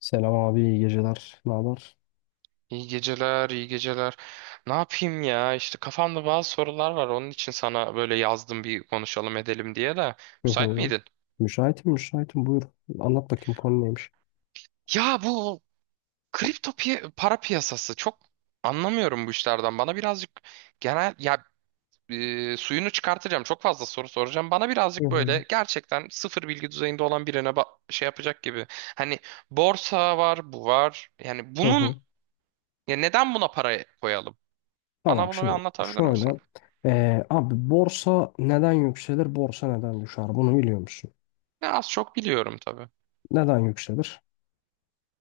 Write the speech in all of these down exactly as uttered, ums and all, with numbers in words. Selam abi, iyi geceler. Ne haber? İyi geceler, iyi geceler. Ne yapayım ya? İşte kafamda bazı sorular var. Onun için sana böyle yazdım bir konuşalım edelim diye de. Hı Müsait hı. miydin? Müşahitim, müşahitim. Buyur. Anlat bakayım konu neymiş? Ya bu kripto piya- para piyasası çok anlamıyorum bu işlerden. Bana birazcık genel ya e, suyunu çıkartacağım. Çok fazla soru soracağım. Bana Hı birazcık hı. böyle gerçekten sıfır bilgi düzeyinde olan birine ba- şey yapacak gibi. Hani borsa var, bu var. Yani Hı hı. bunun ya neden buna para koyalım? Bana Tamam, bunu bir şimdi anlatabilir misin? şöyle. Ee, abi borsa neden yükselir, borsa neden düşer? Bunu biliyor musun? Ya az çok biliyorum tabii. Neden yükselir?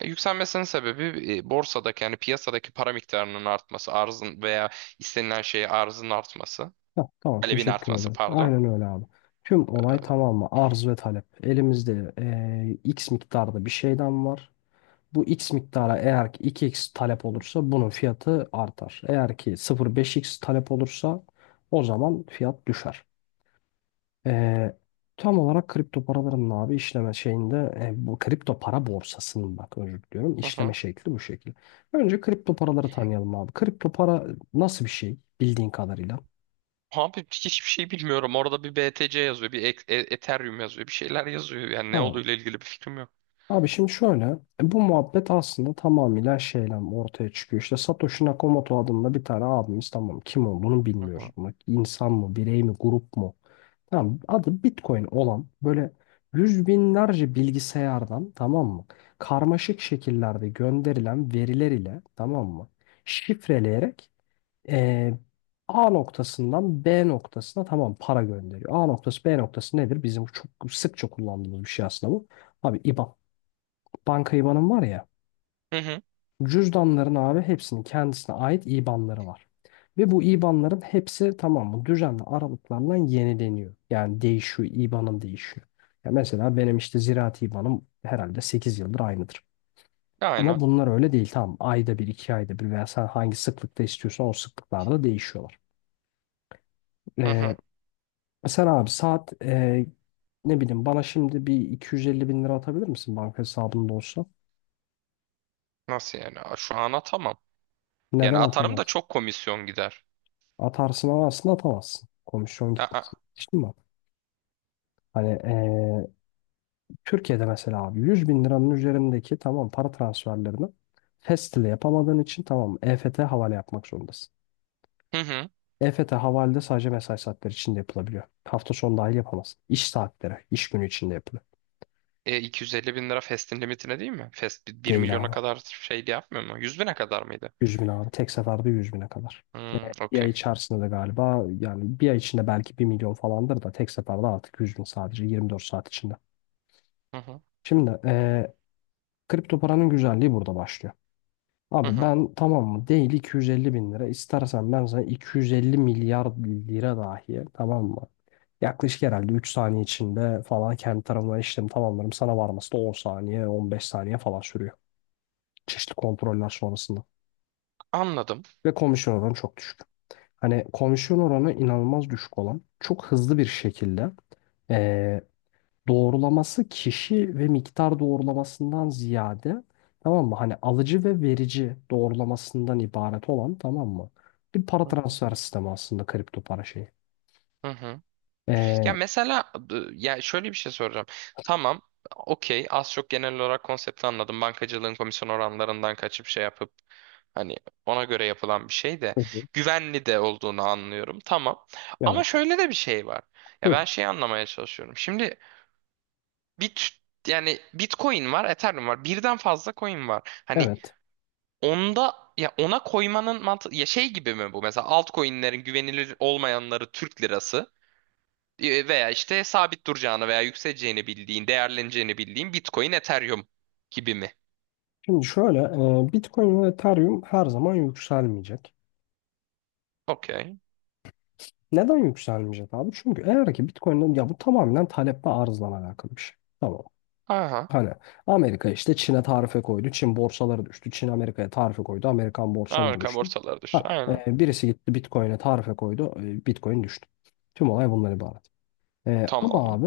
E, Yükselmesinin sebebi e, borsadaki yani piyasadaki para miktarının artması, arzın veya istenilen şeye arzın artması, Heh, tamam, talebin teşekkür artması ederim. pardon. Aynen öyle abi. Tüm olay tamam mı? Arz ve talep. Elimizde ee, X miktarda bir şeyden var. Bu x miktara eğer ki iki x talep olursa bunun fiyatı artar. Eğer ki sıfır nokta beş x talep olursa o zaman fiyat düşer. Ee, tam olarak kripto paraların abi işleme şeyinde e, bu kripto para borsasının, bak özür diliyorum, Hı işleme hı. şekli bu şekil. Önce kripto paraları tanıyalım abi. Kripto para nasıl bir şey bildiğin kadarıyla? Abi hiçbir şey bilmiyorum. Orada bir B T C yazıyor, bir E- E- Ethereum yazıyor, bir şeyler yazıyor. Yani ne Tamam. olduğuyla ilgili bir fikrim yok. Abi şimdi şöyle, e, bu muhabbet aslında tamamıyla şeyle ortaya çıkıyor. İşte Satoshi Nakamoto adında bir tane abimiz, tamam, kim olduğunu Hı hı. bilmiyoruz. Bak, insan mı, birey mi, grup mu? Tamam, adı Bitcoin olan böyle yüz binlerce bilgisayardan, tamam mı? Karmaşık şekillerde gönderilen veriler ile, tamam mı? Şifreleyerek e, A noktasından B noktasına tamam para gönderiyor. A noktası B noktası nedir? Bizim çok sıkça kullandığımız bir şey aslında bu. Abi IBAN, banka IBAN'ım var ya. Hı hı. Cüzdanların abi hepsinin kendisine ait IBAN'ları var. Ve bu IBAN'ların hepsi, tamam mı, düzenli aralıklarla yenileniyor. Yani değişiyor, IBAN'ım değişiyor. Ya mesela benim işte ziraat IBAN'ım herhalde sekiz yıldır aynıdır. Ama Aynen. bunlar öyle değil, tamam. Ayda bir, iki ayda bir veya sen hangi sıklıkta istiyorsan o sıklıklarda değişiyorlar. Hı Ee, hı. sen abi saat e, ne bileyim, bana şimdi bir iki yüz elli bin lira atabilir misin banka hesabında olsa? Nasıl yani? Aa, Şu an atamam. Yani Neden atarım da atamaz? çok komisyon gider. Atarsın ama aslında atamazsın. Komisyon Aa. gitmesin. Geçtin mi? Hani eee, Türkiye'de mesela abi yüz bin liranın üzerindeki tamam para transferlerini fest ile yapamadığın için tamam E F T havale yapmak zorundasın. Hı hı. E F T havalede sadece mesai saatleri içinde yapılabiliyor. Hafta sonu dahil yapamazsın. İş saatleri, iş günü içinde yapılıyor. E, iki yüz elli bin lira Fest'in limitine değil mi? Fest bir Değil milyona abi. kadar şey yapmıyor mu? Yüz bine kadar mıydı? yüz bin abi. Tek seferde yüz bine kadar. Hmm, Bir ay okey. içerisinde de galiba, yani bir ay içinde belki bir milyon falandır da tek seferde artık yüz bin sadece yirmi dört saat içinde. Hı Şimdi kripto paranın güzelliği burada başlıyor. hı. Abi Hı. ben tamam mı değil iki yüz elli bin lira istersen ben sana iki yüz elli milyar lira dahi, tamam mı? Yaklaşık herhalde üç saniye içinde falan kendi tarafından işlemi tamamlarım. Sana varması da on saniye on beş saniye falan sürüyor. Çeşitli kontroller sonrasında. Anladım. Ve komisyon oranı çok düşük. Hani komisyon oranı inanılmaz düşük olan, çok hızlı bir şekilde eee, doğrulaması kişi ve miktar doğrulamasından ziyade, tamam mı, hani alıcı ve verici doğrulamasından ibaret olan, tamam mı, bir para Hı transfer sistemi aslında kripto para şeyi. hı. Hı. Ya Ee, mesela e, ya şöyle bir şey soracağım. Tamam. Okey. Az çok genel olarak konsepti anladım. Bankacılığın komisyon oranlarından kaçıp şey yapıp hani ona göre yapılan bir şey de Hı hı. güvenli de olduğunu anlıyorum. Tamam. Ama Evet. şöyle de bir şey var. Ya Hı, ben şeyi anlamaya çalışıyorum. Şimdi bit yani Bitcoin var, Ethereum var. Birden fazla coin var. Hani evet. onda ya ona koymanın mantığı ya şey gibi mi bu? Mesela altcoin'lerin güvenilir olmayanları Türk lirası e, veya işte sabit duracağını veya yükseleceğini bildiğin, değerleneceğini bildiğin Bitcoin, Ethereum gibi mi? Şimdi şöyle, e, Bitcoin ve Ethereum her zaman yükselmeyecek. Okey. Neden yükselmeyecek abi? Çünkü eğer ki Bitcoin'in, ya, bu tamamen talep ve arzla alakalı bir şey. Tamam. Aha. Hani Amerika işte Çin'e tarife koydu. Çin borsaları düştü. Çin Amerika'ya tarife koydu. Amerikan borsaları Amerika düştü. borsaları düştü. Ha, Aynen. e, birisi gitti Bitcoin'e tarife koydu. e, Bitcoin düştü. Tüm olay bundan ibaret. E, ama Tamam. abi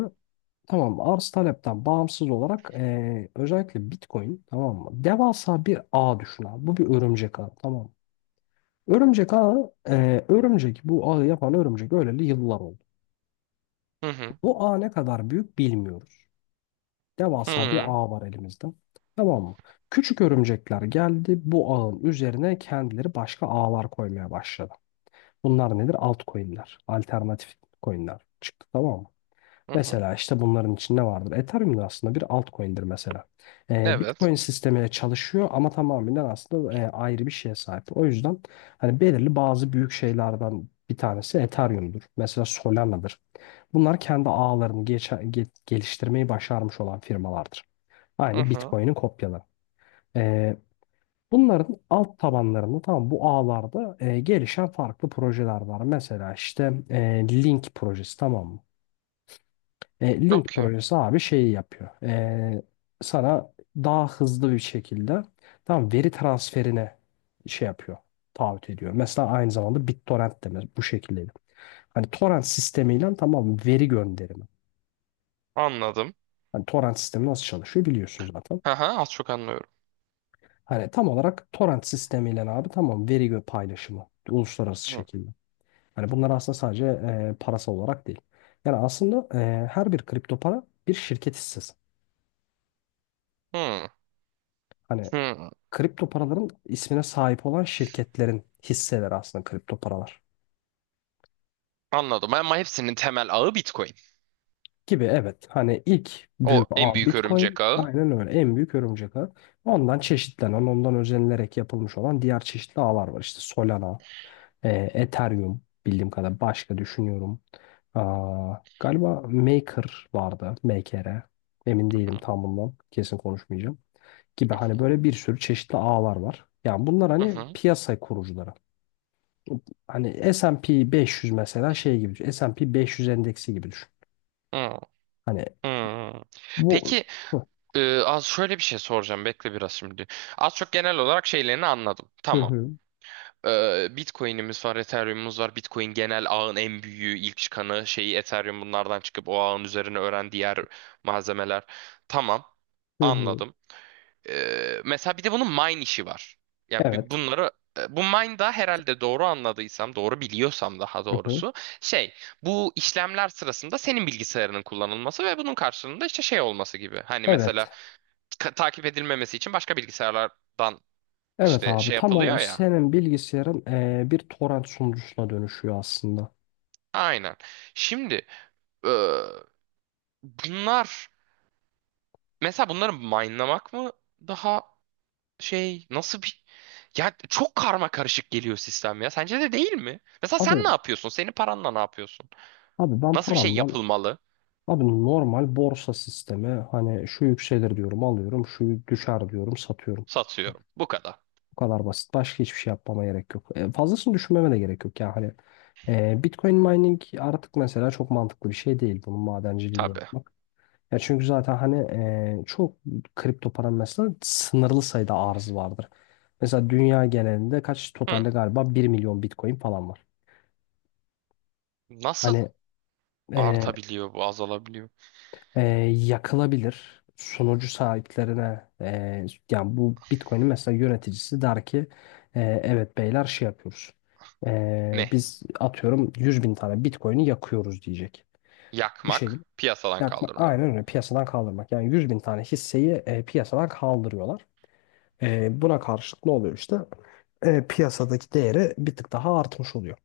tamam arz talepten bağımsız olarak e, özellikle Bitcoin, tamam mı? Devasa bir ağ düşün abi. Bu bir örümcek ağı, tamam mı? Örümcek ağı, e, örümcek, bu ağı yapan örümcek öleli yıllar oldu. Hı hı. Bu ağ ne kadar büyük bilmiyoruz. Hı Devasa bir hı. ağ var elimizde. Tamam mı? Küçük örümcekler geldi. Bu ağın üzerine kendileri başka ağlar koymaya başladı. Bunlar nedir? Altcoin'ler. Alternatif coin'ler çıktı, tamam mı? Hı hı. Mesela işte bunların içinde ne vardır. Ethereum da aslında bir altcoin'dir mesela. Ee, Evet. Bitcoin sistemiyle çalışıyor ama tamamen aslında e, ayrı bir şeye sahip. O yüzden hani belirli bazı büyük şeylerden bir tanesi Ethereum'dur. Mesela Solana'dır. Bunlar kendi ağlarını geçe- ge- geliştirmeyi başarmış olan firmalardır. Hı Aynı hı. Bitcoin'in kopyaları. Ee, bunların alt tabanlarında tamam bu ağlarda e, gelişen farklı projeler var. Mesela işte e, Link projesi, tamam mı? E, Link Okey. projesi abi şeyi yapıyor. E, sana daha hızlı bir şekilde tamam veri transferine şey yapıyor. Taahhüt ediyor. Mesela aynı zamanda BitTorrent de mes- bu şekildeydi. Hani torrent sistemiyle tamam veri gönderimi. Anladım. Hani torrent sistemi nasıl çalışıyor biliyorsunuz zaten. Aha. Az çok anlıyorum. Hani tam olarak torrent sistemiyle abi tamam veri gö- paylaşımı uluslararası Hı. şekilde. Hani bunlar aslında sadece e, parasal olarak değil. Yani aslında e, her bir kripto para bir şirket hissesi. Hı. Hani Hı. kripto paraların ismine sahip olan şirketlerin hisseleri aslında kripto paralar. Anladım. Ama hepsinin temel ağı Bitcoin. Gibi, evet. Hani ilk büyük O en ağ büyük Bitcoin, örümcek ağı. aynen öyle, en büyük örümcek ağı. Ondan çeşitlenen, ondan özenilerek yapılmış olan diğer çeşitli ağlar var. İşte Solana. E, Ethereum bildiğim kadar başka düşünüyorum. Aa, galiba Maker vardı. Maker'e. Emin Hı değilim hı. tam bundan. Kesin konuşmayacağım. Gibi Hı hani hı. böyle bir sürü çeşitli ağlar var. Yani bunlar Hı hani hı. piyasa kurucuları. Hani S and P beş yüz mesela şey gibi düşün. es pi beş yüz endeksi gibi düşün. Hı. Hani Hmm. bu. Peki e, az şöyle bir şey soracağım bekle biraz şimdi. Az çok genel olarak şeylerini anladım. Hı Tamam. hı E, Bitcoin'imiz var, Ethereum'umuz var. Bitcoin genel ağın en büyüğü, ilk çıkanı şeyi Ethereum bunlardan çıkıp o ağın üzerine öğren diğer malzemeler. Tamam. hı hı. Anladım. Ee, mesela bir de bunun mine işi var. Ya bir Evet. bunları e, bu mine da herhalde doğru anladıysam, doğru biliyorsam daha Hı hı. doğrusu şey bu işlemler sırasında senin bilgisayarının kullanılması ve bunun karşılığında işte şey olması gibi. Hani mesela Evet. ka- takip edilmemesi için başka bilgisayarlardan Evet işte abi, şey tam yapılıyor olarak ya. senin bilgisayarın eee, bir torrent sunucusuna dönüşüyor aslında. Aynen. Şimdi e, bunlar mesela bunları minelamak mı daha şey nasıl bir ya çok karma karışık geliyor sistem ya. Sence de değil mi? Mesela sen Abi ne yapıyorsun? Senin paranla ne yapıyorsun? Abi ben Nasıl bir şey paramdan yapılmalı? abi normal borsa sistemi hani şu yükselir diyorum alıyorum, şu düşer diyorum satıyorum. Satıyorum. Bu kadar. Bu kadar basit. Başka hiçbir şey yapmama gerek yok. E, fazlasını düşünmeme de gerek yok. Yani hani e, Bitcoin mining artık mesela çok mantıklı bir şey değil, bunun madenciliğini Tabii. yapmak. Ya çünkü zaten hani e, çok kripto paranın mesela sınırlı sayıda arzı vardır. Mesela dünya genelinde kaç Hı. totalde galiba bir milyon Bitcoin falan var. Nasıl Hani e, artabiliyor bu, azalabiliyor? e, yakılabilir. Sunucu sahiplerine e, yani bu Bitcoin'in mesela yöneticisi der ki e, evet beyler şey yapıyoruz. E, Ne? biz atıyorum yüz bin tane Bitcoin'i yakıyoruz diyecek. Bu Yakmak, şekilde piyasadan yakma, kaldırmak. aynen öyle, piyasadan kaldırmak. Yani yüz bin tane hisseyi e, piyasadan kaldırıyorlar. E, buna karşılık ne oluyor işte? E, piyasadaki değeri bir tık daha artmış oluyor.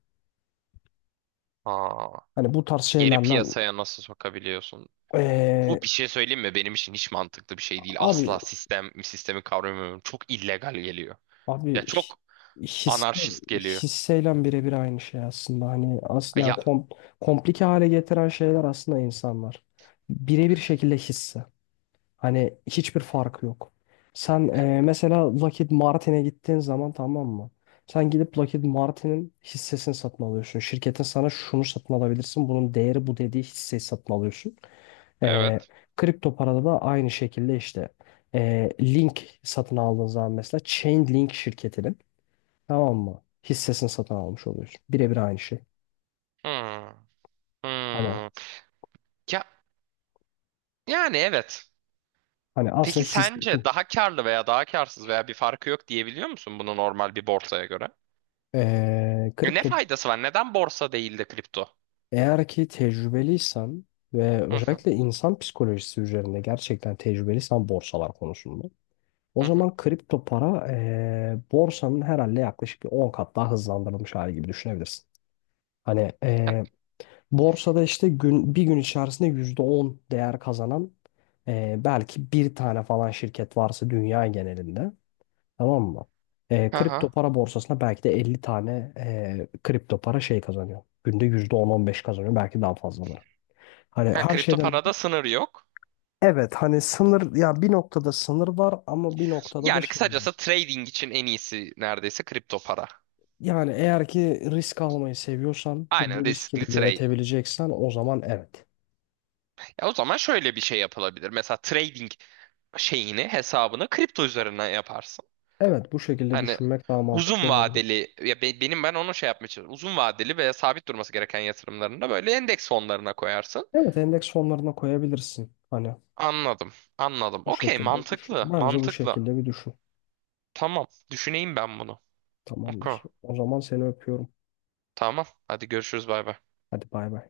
Aa, Hani bu tarz geri şeylerle piyasaya nasıl sokabiliyorsun? e, Bu bir şey söyleyeyim mi? Benim için hiç mantıklı bir şey değil. abi Asla sistem, sistemi kavramıyorum. Çok illegal geliyor. Abi Ya hi- çok hisse, anarşist geliyor. hisseyle birebir aynı şey aslında. Hani as, yani Ya kom, komplike hale getiren şeyler aslında insanlar. Birebir şekilde hisse. Hani hiçbir farkı yok. Sen e, mesela Lockheed Martin'e gittiğin zaman, tamam mı? Sen gidip Lockheed Martin'in hissesini satın alıyorsun. Şirketin sana şunu satın alabilirsin. Bunun değeri bu dediği hisseyi satın alıyorsun. E, evet. kripto parada da aynı şekilde işte e, Link satın aldığın zaman mesela Chainlink şirketinin, tamam mı, hissesini satın almış oluyorsun. Birebir aynı şey. Hmm. Hani Hmm. Ya, yani evet. hani aslında Peki his, sence daha karlı veya daha karsız veya bir farkı yok diyebiliyor musun bunu normal bir borsaya göre? Eee, E, ne kripto faydası var? Neden borsa değil de kripto? eğer ki tecrübeliysen ve Hı hı özellikle insan psikolojisi üzerinde gerçekten tecrübeliysen borsalar konusunda, o hı hı. zaman kripto para eee, borsanın herhalde yaklaşık bir on kat daha hızlandırılmış hali gibi düşünebilirsin. Hani Ha, eee, borsada işte gün bir gün içerisinde yüzde on değer kazanan eee, belki bir tane falan şirket varsa dünya genelinde, tamam mı? Ee, hı hı. kripto para borsasına belki de elli tane ee, kripto para şey kazanıyor. Günde yüzde on on beş kazanıyor. Belki daha fazlaları. Hani Ha, her kripto şeyden parada sınır yok. evet, hani sınır, ya bir noktada sınır var ama bir noktada da Yani şey yok. kısacası trading için en iyisi neredeyse kripto para. Yani eğer ki risk almayı seviyorsan Aynen bu riskini riskli trade. yönetebileceksen o zaman evet. Ya o zaman şöyle bir şey yapılabilir. Mesela trading şeyini hesabını kripto üzerinden yaparsın. Evet, bu şekilde Hani düşünmek daha mantıklı uzun olabilir. vadeli ya be- benim ben onu şey yapmaya çalışıyorum. Uzun vadeli ve sabit durması gereken yatırımlarını da böyle endeks fonlarına koyarsın. Evet, endeks fonlarına koyabilirsin. Hani Anladım. Anladım. bu Okey, şekilde düşün. mantıklı. Bence bu Mantıklı. şekilde bir düşün. Tamam. Düşüneyim ben bunu. Okey. Tamamdır. O zaman seni öpüyorum. Tamam. Hadi görüşürüz bay bay. Hadi bay bay.